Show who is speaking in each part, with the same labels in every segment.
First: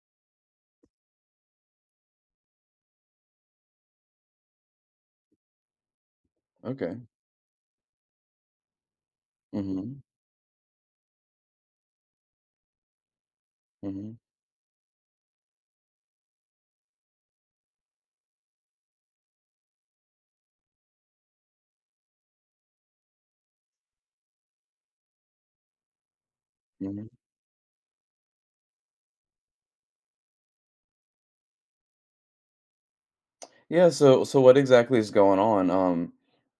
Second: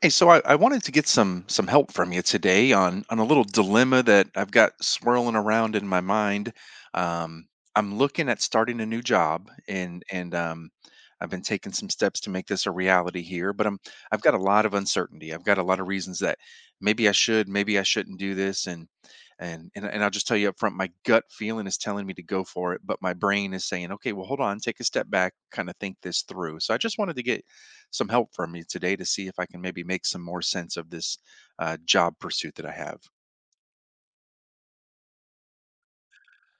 Speaker 1: Hey, so I wanted to get some help from you today on a little dilemma that I've got swirling around in my mind.
Speaker 2: Okay.
Speaker 1: Um, I'm looking at starting a new job,
Speaker 2: Mhm.
Speaker 1: and I've been taking some steps to make this a reality here. But
Speaker 2: Mhm.
Speaker 1: I've got a lot of uncertainty. I've got a lot of reasons that maybe I should, maybe I shouldn't do this, and and I'll just tell you up front, my gut feeling is telling me to go for it, but my brain is saying, okay, well, hold on, take a step back, kind of think this through. So I just
Speaker 2: Mhm.
Speaker 1: wanted to get some help from you today to see if I can maybe make some more sense of this job pursuit that I have.
Speaker 2: Yeah, so what exactly is going on? Um,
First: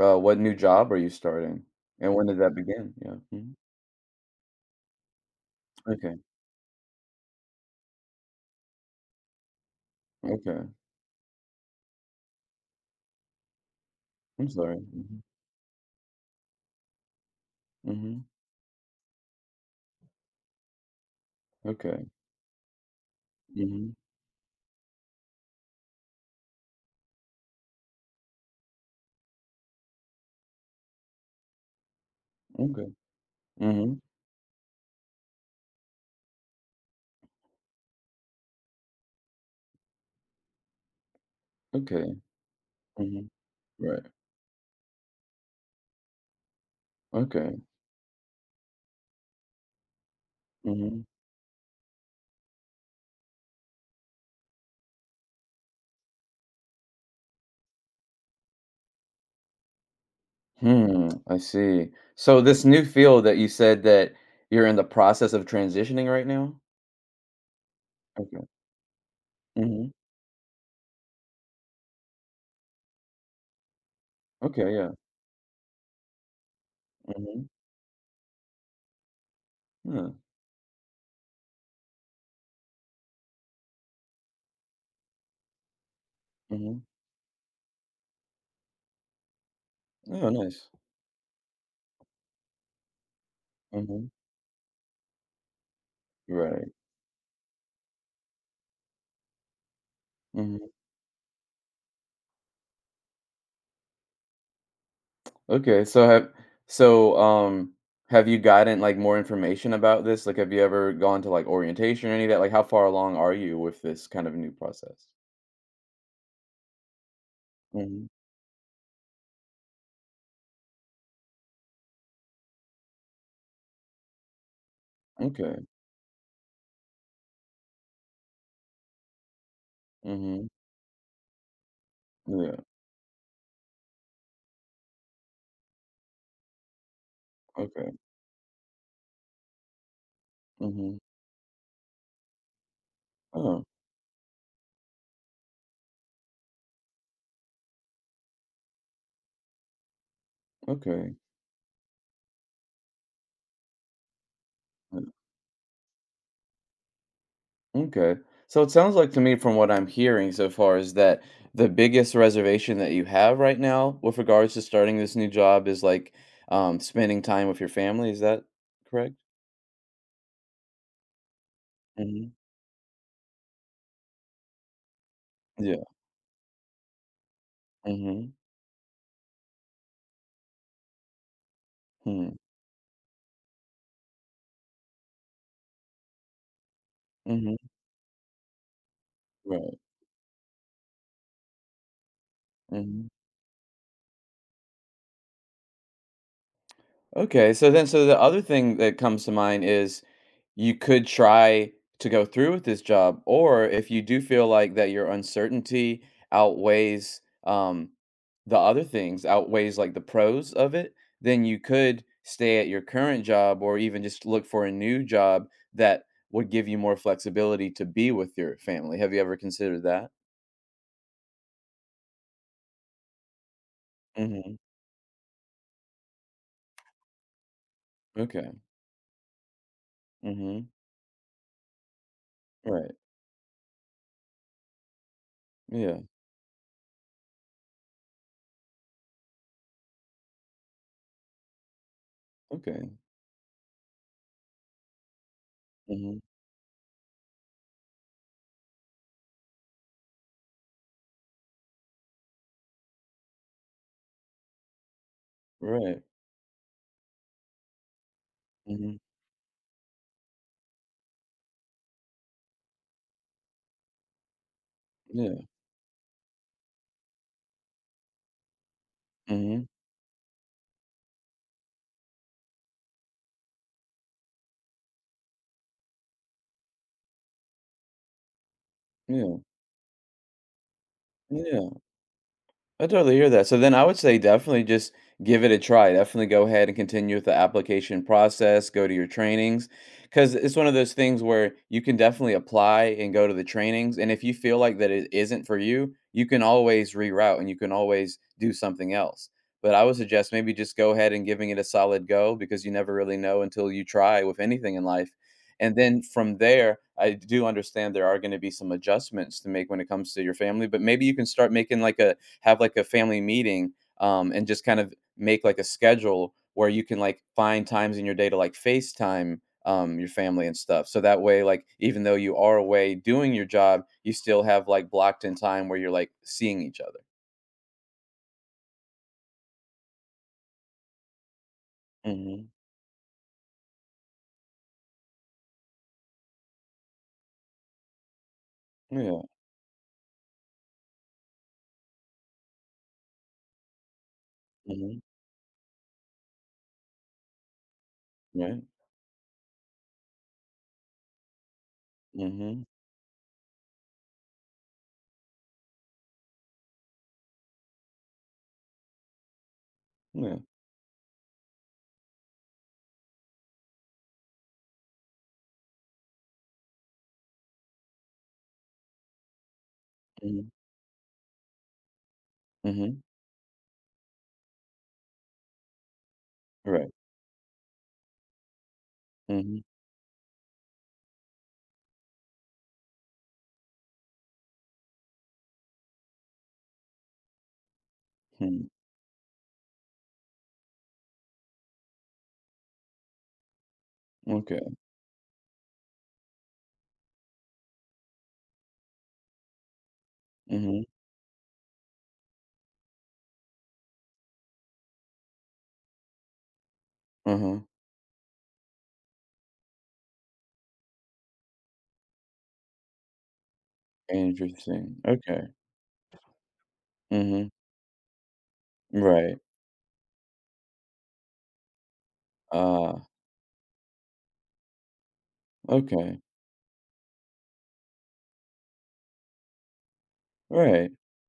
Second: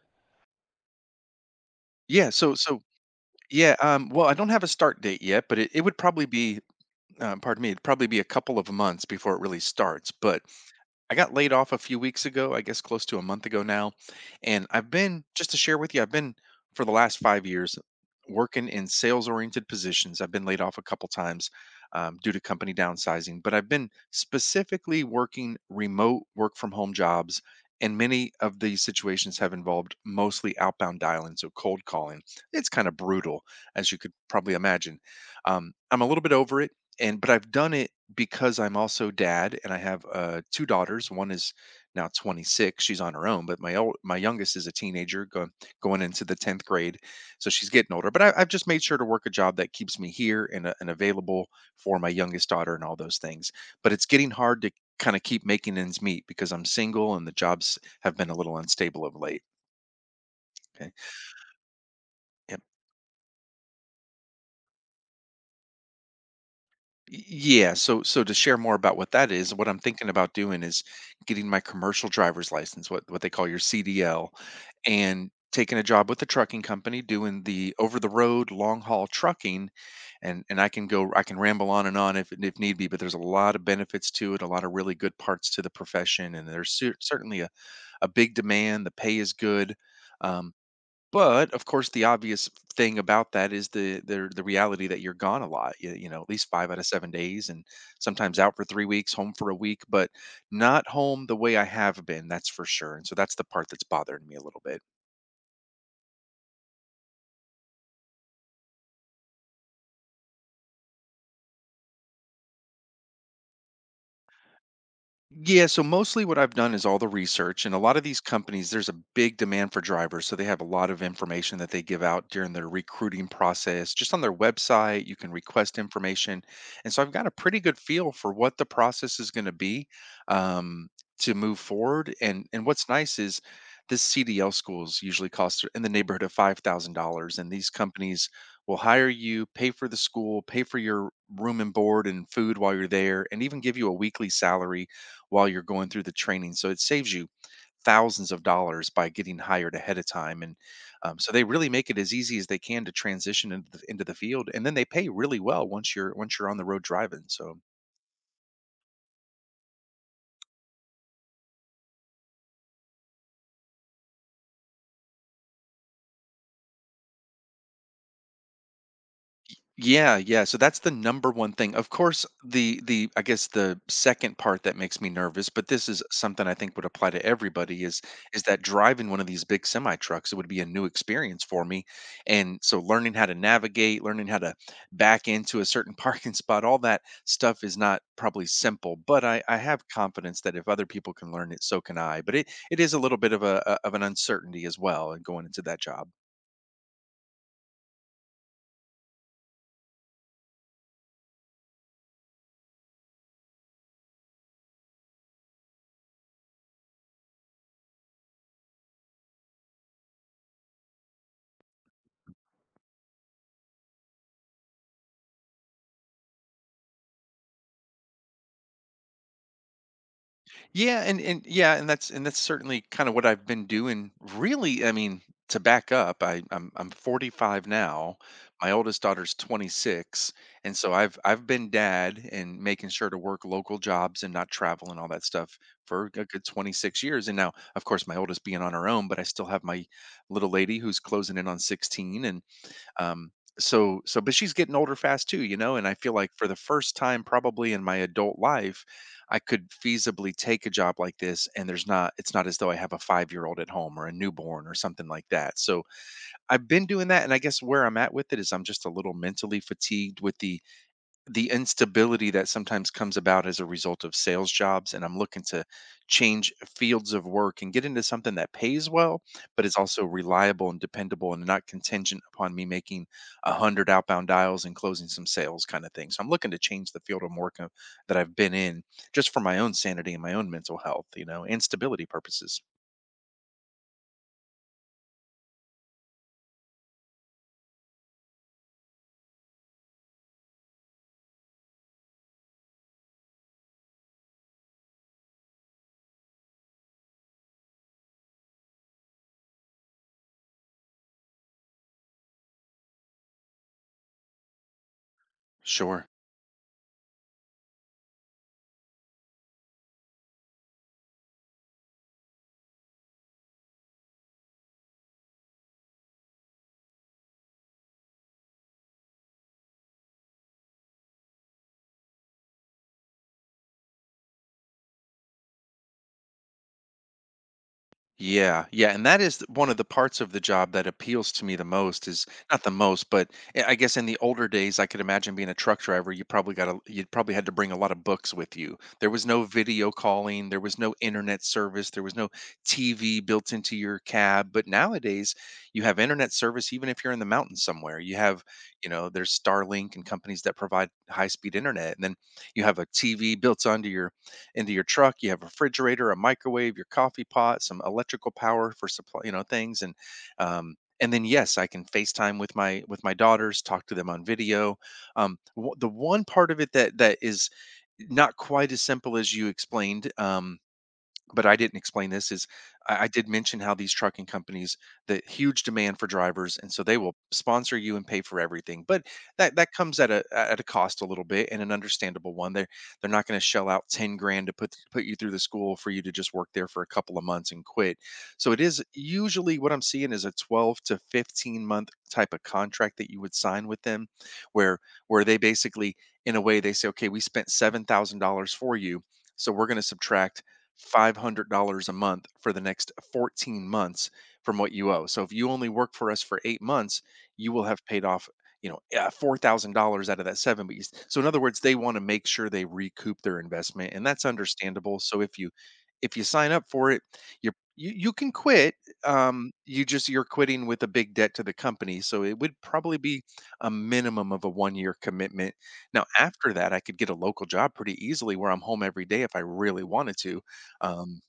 Speaker 2: uh, What new job are you starting? And when
Speaker 1: Yeah.
Speaker 2: did that
Speaker 1: So
Speaker 2: begin? Yeah. Mhm.
Speaker 1: yeah. Well, I don't have a start date yet, but it would
Speaker 2: Okay.
Speaker 1: probably be. Pardon me. It'd probably be a couple of months before it really starts. But
Speaker 2: Okay.
Speaker 1: I got laid off a few weeks ago, I guess close to a month ago now.
Speaker 2: I'm
Speaker 1: And
Speaker 2: sorry.
Speaker 1: I've
Speaker 2: Mhm.
Speaker 1: been, just to share with you, I've been for the last 5 years
Speaker 2: Mhm.
Speaker 1: working in sales oriented positions. I've been laid off a couple times
Speaker 2: Okay.
Speaker 1: due to company downsizing, but I've been
Speaker 2: Mhm.
Speaker 1: specifically working remote work from home jobs. And many of these situations have involved mostly outbound dialing, so cold calling. It's kind
Speaker 2: Okay.
Speaker 1: of brutal, as you
Speaker 2: Mhm.
Speaker 1: could probably imagine. I'm a little bit over it, and but I've done it because I'm also dad and I have two daughters. One is now
Speaker 2: Okay.
Speaker 1: 26; she's on her
Speaker 2: Mhm.
Speaker 1: own. But
Speaker 2: Right.
Speaker 1: my youngest is a teenager, going into the 10th grade, so
Speaker 2: Okay.
Speaker 1: she's getting older. But I've just made sure to work a job that keeps me here and
Speaker 2: Mhm.
Speaker 1: available for my youngest daughter and all those things. But it's getting hard to kind of keep making ends meet because I'm single and the jobs have been a little unstable of late. Okay.
Speaker 2: Hmm. I see. So this new field that you said that you're in the process of transitioning right now?
Speaker 1: Yeah, so to
Speaker 2: Okay.
Speaker 1: share more about what that is, what I'm
Speaker 2: Mhm.
Speaker 1: thinking about doing is getting my commercial driver's license, what they call your CDL,
Speaker 2: Okay, yeah.
Speaker 1: and taking a job with a trucking company doing
Speaker 2: Mhm.
Speaker 1: the over the road long haul trucking
Speaker 2: Yeah.
Speaker 1: and I can ramble on and on if need be, but there's a lot of benefits to it, a lot of really good parts to the profession, and there's
Speaker 2: Mhm.
Speaker 1: certainly a big demand. The pay is good.
Speaker 2: Oh,
Speaker 1: Um,
Speaker 2: nice.
Speaker 1: but of course, the obvious thing about that is the
Speaker 2: Mhm.
Speaker 1: the the reality that you're gone a lot. You know, at least
Speaker 2: Right.
Speaker 1: five out of 7 days, and sometimes out for 3 weeks, home for a week, but
Speaker 2: Mhm.
Speaker 1: not home the way I have been. That's for sure. And so that's the part that's bothering me a little bit.
Speaker 2: Okay, so so um have you gotten like more information about this? Like have you ever gone to like orientation or any of that? Like how far along are you with this kind of new process?
Speaker 1: Yeah, so mostly what I've done is all the research, and a lot of
Speaker 2: Hmm.
Speaker 1: these companies, there's a big demand for drivers. So they have a lot of information that they give out during their recruiting process. Just on their website, you can
Speaker 2: Okay.
Speaker 1: request information. And so I've got a pretty good feel for what the process is going to be
Speaker 2: Hmm.
Speaker 1: um, to move forward.
Speaker 2: Yeah.
Speaker 1: And what's nice is this CDL schools usually cost in the neighborhood of $5,000, and these
Speaker 2: Okay.
Speaker 1: companies will hire you, pay for the school, pay for
Speaker 2: Hmm.
Speaker 1: your room and board and food while you're there, and even
Speaker 2: Oh,
Speaker 1: give you a weekly salary while you're going through the training. So it saves you thousands of dollars by getting hired ahead of time. And
Speaker 2: okay.
Speaker 1: so they really make it as easy as they can to transition into into the field. And then they
Speaker 2: uh,
Speaker 1: pay really well once you're on the road driving. So
Speaker 2: Okay. So it sounds like to me from what I'm hearing so far is that the biggest reservation that you have right now with regards to starting this new job is like spending time with your family. Is that correct?
Speaker 1: yeah, yeah. So that's the number one thing. Of course,
Speaker 2: Hmm.
Speaker 1: the I guess the second part that makes me nervous, but
Speaker 2: Yeah.
Speaker 1: this is something I think would apply to everybody
Speaker 2: Hmm.
Speaker 1: is that driving one of these big semi trucks, it would be a new experience for me.
Speaker 2: Hmm.
Speaker 1: And so learning how to navigate, learning how to back into a certain parking spot, all that stuff
Speaker 2: Hmm.
Speaker 1: is not probably simple, but I
Speaker 2: Right.
Speaker 1: have confidence that if other people can learn it, so can I. But it is a
Speaker 2: Mhm.
Speaker 1: little bit of an uncertainty as well in going into that job.
Speaker 2: Okay, so the other thing that comes to mind is you could try to go through with this job, or if you do feel like that your uncertainty outweighs the other things, outweighs like the pros of it, then you could stay at your current job or even just look for a new job that would give you more flexibility to be with your family. Have you ever considered that?
Speaker 1: Yeah, and that's certainly kind of what I've been doing.
Speaker 2: Mm-hmm.
Speaker 1: Really, I mean, to back up, I'm 45 now.
Speaker 2: Okay.
Speaker 1: My oldest daughter's 26,
Speaker 2: Mm-hmm.
Speaker 1: and so I've been dad and making
Speaker 2: Right.
Speaker 1: sure to work local jobs and not travel and all that stuff
Speaker 2: Yeah.
Speaker 1: for a good 26 years. And now, of course, my oldest being on her own, but I still have my little lady who's closing in on 16.
Speaker 2: Okay.
Speaker 1: Um, so so but she's getting older fast too, you know, and I feel
Speaker 2: Mm-hmm.
Speaker 1: like for the first time probably in my adult life, I could feasibly take a job like this and there's not it's not as though I have a 5-year-old at home or a newborn or something like that. So
Speaker 2: Right.
Speaker 1: I've been doing that and I guess where I'm at with it is I'm just a
Speaker 2: Mm-hmm.
Speaker 1: little mentally fatigued with the instability that sometimes comes about as a result of sales jobs and I'm looking
Speaker 2: Yeah.
Speaker 1: to change fields of work and get into something that pays well
Speaker 2: Mm-hmm.
Speaker 1: but is also reliable and dependable and not contingent upon me making 100 outbound dials and closing some sales kind of thing, so I'm looking to change the field of work that I've been in just
Speaker 2: Yeah,
Speaker 1: for my own sanity and my own mental health, you know, and
Speaker 2: yeah,
Speaker 1: stability purposes.
Speaker 2: I totally hear that. So then I would say definitely just give it a try. Definitely go ahead and continue with the application process, go to your trainings because it's one of those things where you can definitely apply and go to the trainings and if you feel like that it isn't for you, you can always reroute and you can always do something else. But I would suggest maybe just go ahead and giving it a solid go because you never really know until you try with anything in life. And then
Speaker 1: Sure.
Speaker 2: from there, I do understand there are going to be some adjustments to make when it comes to your family, but maybe you can start making like a have like a family meeting, and just kind of make like a schedule where you can like find times in your day to like FaceTime your family and stuff. So that way, like even though you are away doing your job, you still have like blocked in time where you're like seeing each other.
Speaker 1: Yeah, yeah, and that is one of the parts of the job that appeals to me the most, is
Speaker 2: Hmm.
Speaker 1: not the most, but I guess in the older days, I could imagine being a truck driver, you probably you probably had to bring a lot of books with you. There
Speaker 2: Yeah.
Speaker 1: was no video calling, there was no internet service, there was no TV built into your cab. But
Speaker 2: Hmm.
Speaker 1: nowadays, you have internet service even if you're in the mountains somewhere. You have,
Speaker 2: Right.
Speaker 1: you know, there's Starlink and companies that provide high-speed internet, and then you
Speaker 2: Hmm.
Speaker 1: have a TV built onto your into your truck. You have a refrigerator, a microwave, your coffee pot, some electrical power for supply, you know, things.
Speaker 2: Yeah.
Speaker 1: And then yes, I can FaceTime with my daughters, talk to them on video. The one part of it that is not quite as simple as you explained.
Speaker 2: Hmm.
Speaker 1: But I didn't explain this is
Speaker 2: Hmm.
Speaker 1: I did mention how these trucking companies the huge demand for drivers, and so
Speaker 2: Right.
Speaker 1: they will sponsor you and pay for everything. But that
Speaker 2: Hmm.
Speaker 1: that comes at a cost a little bit and an understandable one. They're not going to shell out 10 grand to put you through the school for you to just work there for a couple of months and quit. So it
Speaker 2: Hmm.
Speaker 1: is usually what I'm seeing is a 12 to 15 month type of contract that you would sign with them,
Speaker 2: Okay.
Speaker 1: where where they basically in a way they say, okay, we spent $7,000 for you. So we're going to subtract
Speaker 2: Hmm.
Speaker 1: $500 a month for the next 14 months from what you owe. So if you only work for us for 8 months, you
Speaker 2: Uh-huh.
Speaker 1: will have paid off, you know, $4,000 out of that seven. But so in other words, they want to make sure they recoup their investment, and that's
Speaker 2: Interesting.
Speaker 1: understandable. So
Speaker 2: Okay.
Speaker 1: if you sign up for it,
Speaker 2: Hmm.
Speaker 1: you can quit.
Speaker 2: Right.
Speaker 1: You just you're quitting with a big debt to the company, so it would probably
Speaker 2: Ah.
Speaker 1: be a minimum of a 1 year commitment. Now
Speaker 2: Okay.
Speaker 1: after that, I could get a local job pretty easily where I'm home every day if I really wanted to.
Speaker 2: Right.
Speaker 1: um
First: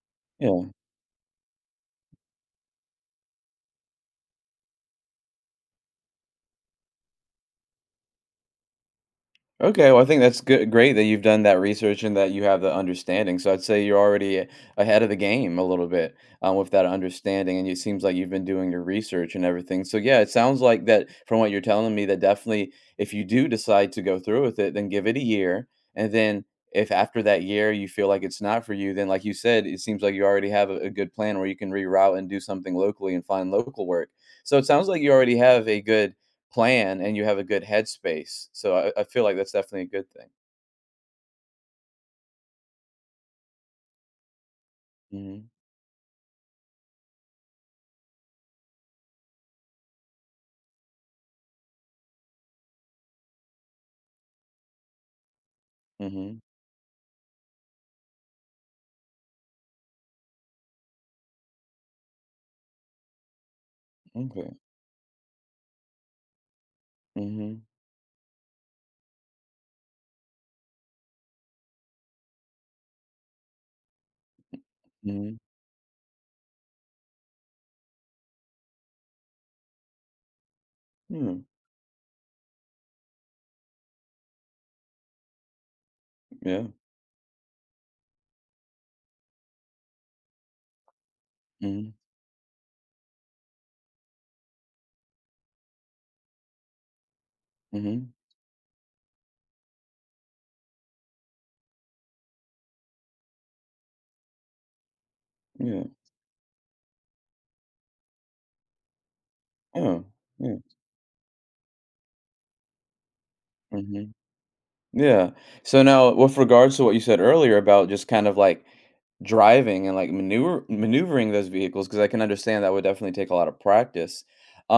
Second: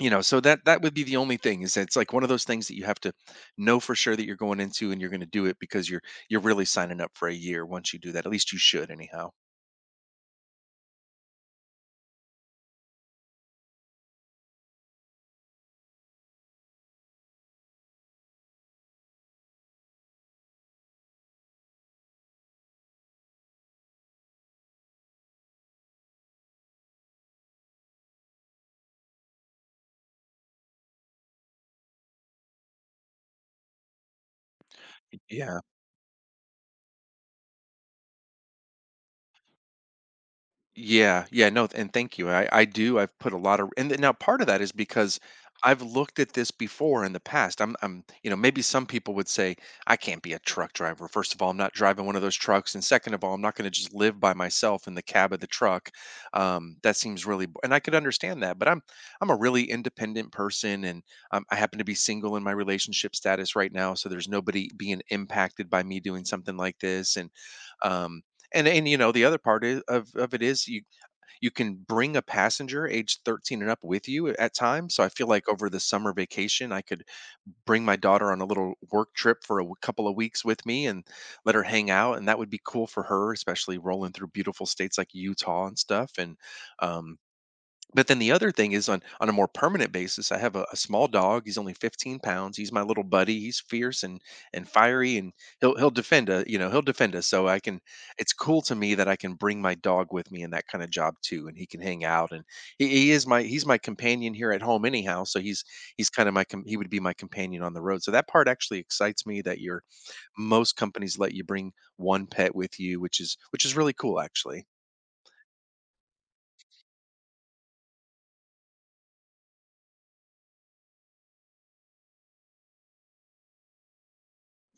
Speaker 1: you know, so that
Speaker 2: Yeah.
Speaker 1: that would be the only thing, is that it's like one of those things that you have to know for sure that you're going into and you're going to do it because you're really signing up for a year once you do that, at least you should anyhow.
Speaker 2: Okay, well, I think that's good, great that you've done that research and that you have the understanding. So I'd say you're already ahead of the game a little bit with that understanding, and it seems like you've been doing your research and everything. So yeah, it sounds like that from what you're telling me that definitely, if you do decide to go through with it, then give it a year, and then if after that year you feel like it's not for you, then like you said, it seems like you already have a good plan where you can reroute and do something locally and find local work. So it sounds like you already
Speaker 1: Yeah.
Speaker 2: have a good plan and you have a good headspace. So I feel like that's definitely a good thing.
Speaker 1: Yeah, yeah, no, and thank you. I do. I've put a lot of, and now part of that is because
Speaker 2: Mhm.
Speaker 1: I've looked at this before in the past. I'm, you know, maybe some people would say I can't be a truck driver. First of all, I'm not driving one of those trucks, and second of all, I'm not going to just live by myself in the cab of the truck.
Speaker 2: Mhm.
Speaker 1: That seems really, and I could understand that. I'm a really independent person, and I happen to be single in my relationship status right now, so there's
Speaker 2: Okay.
Speaker 1: nobody being impacted by me doing something like this. and
Speaker 2: Mhm.
Speaker 1: um, and and you know, the other part is, of it is you you can bring a passenger age 13 and up with you at times, so I feel
Speaker 2: Mhm.
Speaker 1: like over the summer vacation I could bring my daughter on a little work trip for a couple of weeks with me and let her hang out, and that would be cool for her, especially rolling through beautiful states like Utah and stuff. And
Speaker 2: Yeah.
Speaker 1: um, but then the other thing is, on a more permanent basis, I have a small dog. He's only
Speaker 2: Mm-hmm.
Speaker 1: 15 pounds. He's my little buddy. He's fierce and fiery, and he'll defend us, you know, he'll defend us, so I
Speaker 2: Mm-hmm.
Speaker 1: can —
Speaker 2: Yeah. Mhm. Mhm.
Speaker 1: it's cool to me that I can bring my dog with me in that kind of job too, and he can hang out. And he's my companion here at home anyhow, so he's
Speaker 2: Yeah.
Speaker 1: he would be my companion on the road. So that part actually excites me, that your
Speaker 2: Oh, yeah.
Speaker 1: most companies let you bring one pet with you, which is really
Speaker 2: Mhm.
Speaker 1: cool actually.
Speaker 2: Yeah. So now with regards to what you said earlier about just kind of like driving and like maneuvering those vehicles because I can understand that would definitely take a lot of practice.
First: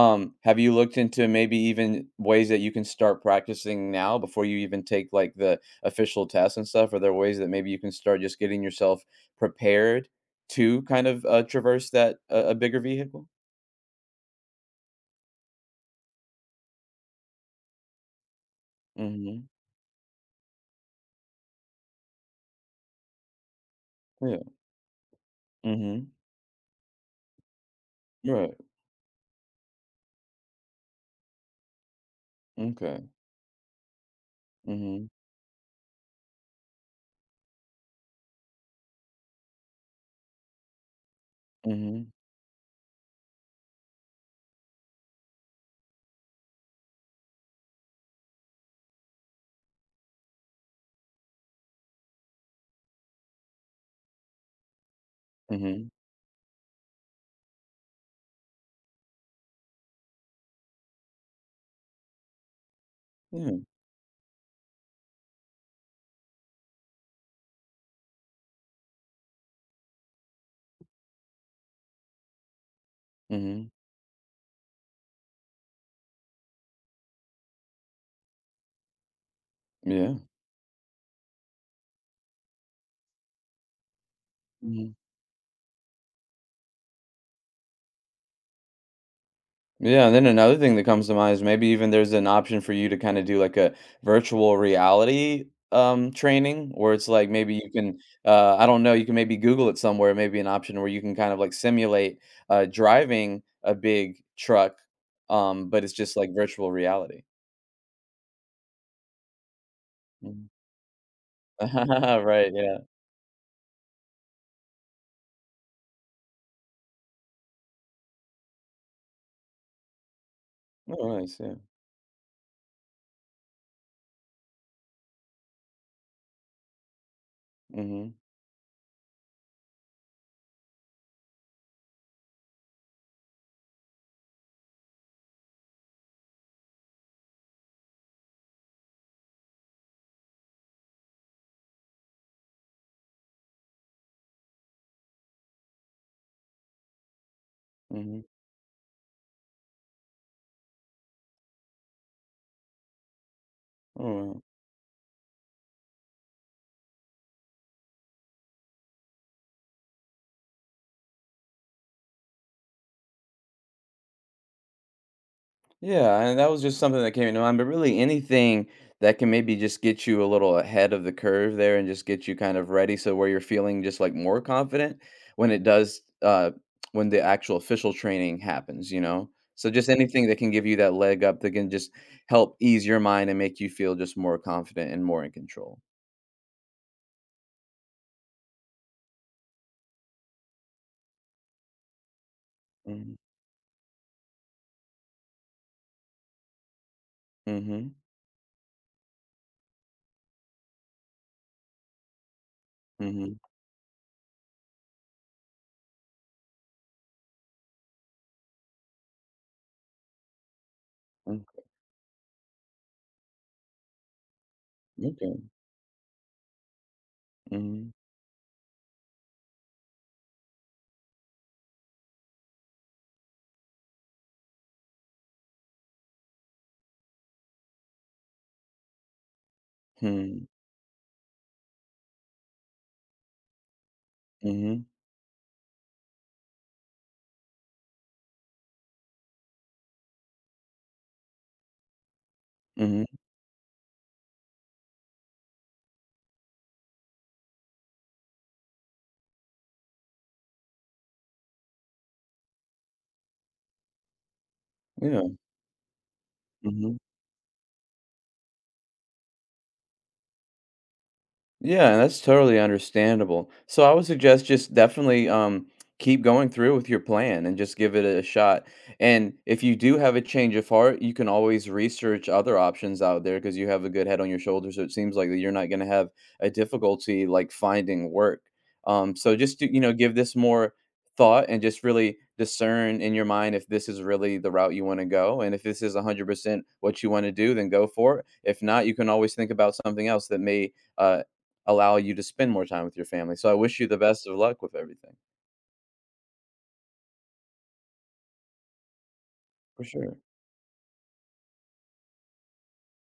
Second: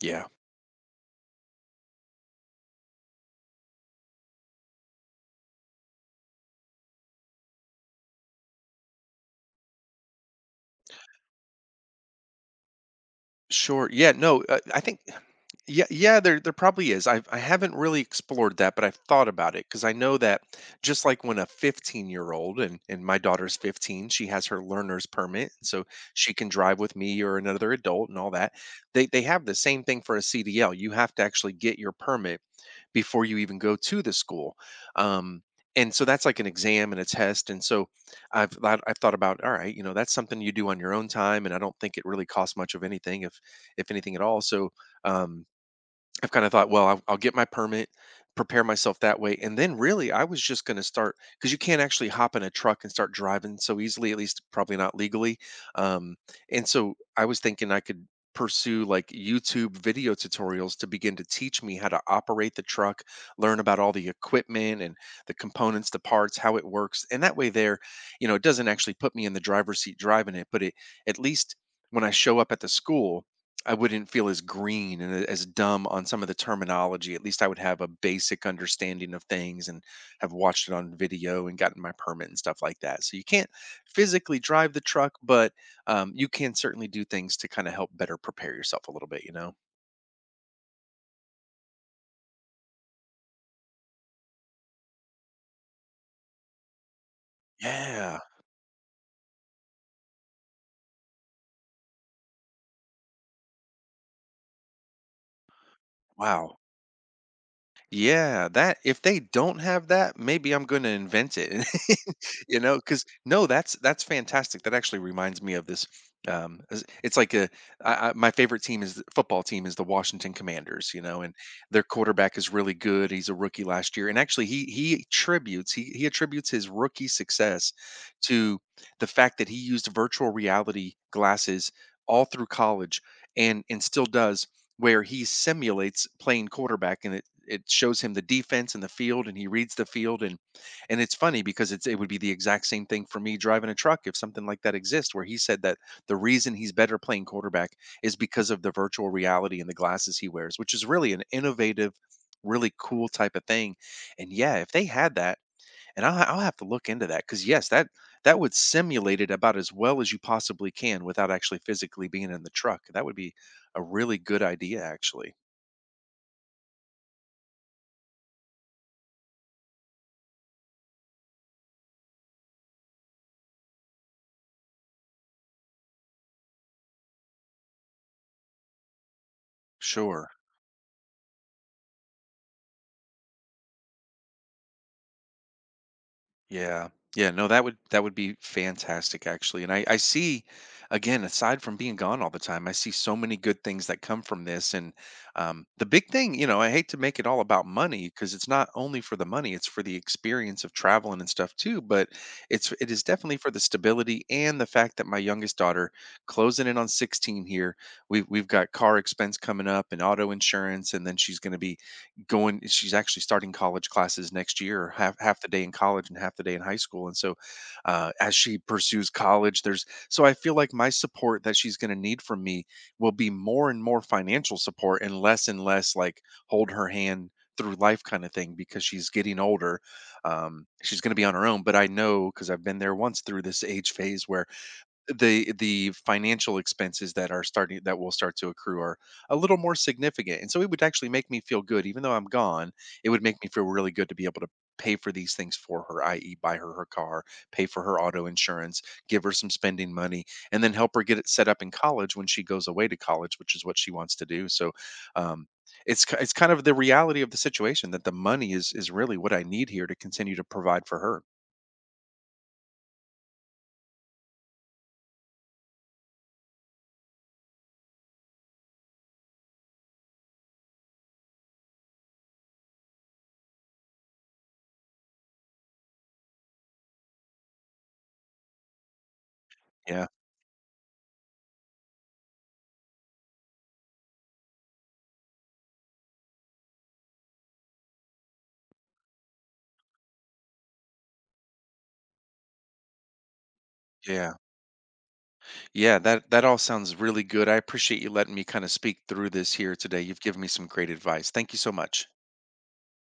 Speaker 1: Yeah.
Speaker 2: Have you looked into maybe even ways that you can start practicing now before you even take like the official tests and stuff? Are there ways that maybe you can start just getting yourself prepared to kind of traverse that a bigger vehicle?
Speaker 1: Sure. Yeah. No. I think. Yeah. Yeah. There. There probably is. I. I haven't really explored that, but I've thought
Speaker 2: Hmm.
Speaker 1: about it, because I know that, just like when a 15-year old — and my daughter's 15, she
Speaker 2: Yeah.
Speaker 1: has her learner's permit, so
Speaker 2: Hmm.
Speaker 1: she can drive with me or another adult and all that.
Speaker 2: Right.
Speaker 1: They have the same thing for a CDL. You have to actually get your permit
Speaker 2: Okay.
Speaker 1: before you even go to the school.
Speaker 2: Hmm.
Speaker 1: Um, and so that's like an exam and a test. And so I've thought about, all right, you know, that's something you do on your own time. And I don't think
Speaker 2: Hmm.
Speaker 1: it really costs much of anything, if anything at all. So um, I've kind of thought, well, I'll get my permit, prepare myself that way, and then really I was just going to start, because you can't actually hop in a truck and start driving so easily, at least probably not legally.
Speaker 2: Hmm.
Speaker 1: Um, and so I was thinking I could pursue like YouTube video tutorials to begin to teach me how to operate the truck, learn
Speaker 2: Yeah.
Speaker 1: about all the equipment and the components, the parts, how it works. And that way there, you know, it doesn't actually put me in the driver's seat driving it, but it at least, when I show up at the school,
Speaker 2: Hmm.
Speaker 1: I wouldn't feel as green and as dumb on some of the terminology. At least I would have a basic understanding of things, and
Speaker 2: Yeah.
Speaker 1: have watched it on video and gotten my permit and stuff like that. So you can't physically drive the
Speaker 2: Mm-hmm.
Speaker 1: truck, but you can certainly do things to kind of help better prepare yourself a little bit, you know?
Speaker 2: Yeah, and then another thing that comes to mind is maybe even there's an option for you to kind of do like a virtual reality training where it's like maybe you can,
Speaker 1: Yeah.
Speaker 2: I don't know, you can maybe Google it somewhere, maybe an option where you can kind of like simulate driving a big truck, but it's just like
Speaker 1: Wow.
Speaker 2: virtual reality.
Speaker 1: Yeah, that — if they don't have that,
Speaker 2: Mhm.
Speaker 1: maybe I'm going to invent it.
Speaker 2: Right,
Speaker 1: You know,
Speaker 2: yeah.
Speaker 1: because no, that's fantastic. That actually reminds me of this. It's like a — my favorite team is — the football team is the Washington Commanders. You
Speaker 2: Oh,
Speaker 1: know. And
Speaker 2: nice, yeah.
Speaker 1: their quarterback is really good. He's a rookie last year, and actually he attributes his rookie success
Speaker 2: Mhm.
Speaker 1: to the fact that he used virtual reality glasses all through college, and still does, where he simulates playing quarterback, and it shows him the defense and the field, and he reads the field. And it's funny, because it would be the exact same thing for me driving a truck, if something like that exists. Where he said that the reason he's better playing quarterback is
Speaker 2: Mhm.
Speaker 1: because of the virtual reality and the glasses he wears, which is really an innovative, really cool type of thing.
Speaker 2: Oh,
Speaker 1: And
Speaker 2: wow.
Speaker 1: yeah, if they had that, I'll have to look into that, because yes, that that would simulate it about as well as you possibly can without actually physically being in the truck. That would be a really good idea, actually.
Speaker 2: Yeah, and that was just something that came into mind. But really, anything that can maybe just get you a little ahead of the curve there and just get you kind of ready, so where you're feeling just like more confident when it does, when the actual official training happens, you know. So just anything
Speaker 1: Sure.
Speaker 2: that can give you that leg up that can just help ease your mind and make you feel just more confident and more in control.
Speaker 1: Yeah. Yeah, no, that would be fantastic actually. And I see, again, aside from being gone all the time, I see
Speaker 2: Mm-hmm.
Speaker 1: so many good things that come from this. And the big thing, you know, I hate to make it all about
Speaker 2: Mm-hmm.
Speaker 1: money, because it's not only for the money, it's for the experience of traveling and stuff too, but it is
Speaker 2: Mm-hmm.
Speaker 1: definitely for the stability, and the fact that my youngest daughter, closing in on 16 here, we have — we've got car expense coming up, and auto insurance. And then she's
Speaker 2: Mm-hmm.
Speaker 1: going to be going — she's actually starting college classes next year, half
Speaker 2: Okay.
Speaker 1: the day in college and half the day in high school. And so
Speaker 2: Mm-hmm.
Speaker 1: as she pursues college, there's — so I feel like my support, that she's going to need from me, will be more and more financial support and less like hold her hand through life kind of thing, because she's getting older.
Speaker 2: Hmm.
Speaker 1: She's going to be on her own, but I know, because I've been there once through this age phase, where
Speaker 2: Mm-hmm.
Speaker 1: the financial expenses that are starting, that will start to accrue, are a little more significant. And so it would actually make me feel good, even though I'm gone, it
Speaker 2: Mm-hmm.
Speaker 1: would make me feel really good to be able to pay for these things for her, i.e. buy her her car, pay for her auto insurance, give her some spending money, and then help her get it set up in college when she goes away to college, which is what she wants to do. So
Speaker 2: Yeah.
Speaker 1: um it's kind of the
Speaker 2: Mm-hmm.
Speaker 1: reality of the situation, that the money is really what I need here to continue to provide for her.
Speaker 2: Yeah, and that's totally understandable. So I would suggest just definitely keep going through with your plan and just give it a shot. And if you do have a change of heart, you can always research other options out there because you have a good head on your shoulders. So it seems like that you're not going to have a difficulty like finding work. So just to, you know,
Speaker 1: Yeah.
Speaker 2: give this more thought and just really discern in your mind if this is really the route you want to go, and if this is 100% what you want to do, then go for it. If not, you can always think about something else that may uh, allow you to spend more time with your family, so I wish you the best
Speaker 1: Yeah.
Speaker 2: of luck with everything,
Speaker 1: Yeah, that all sounds really good. I appreciate you letting me kind of speak through this here
Speaker 2: for
Speaker 1: today.
Speaker 2: sure.
Speaker 1: You've given me some great advice. Thank you so much.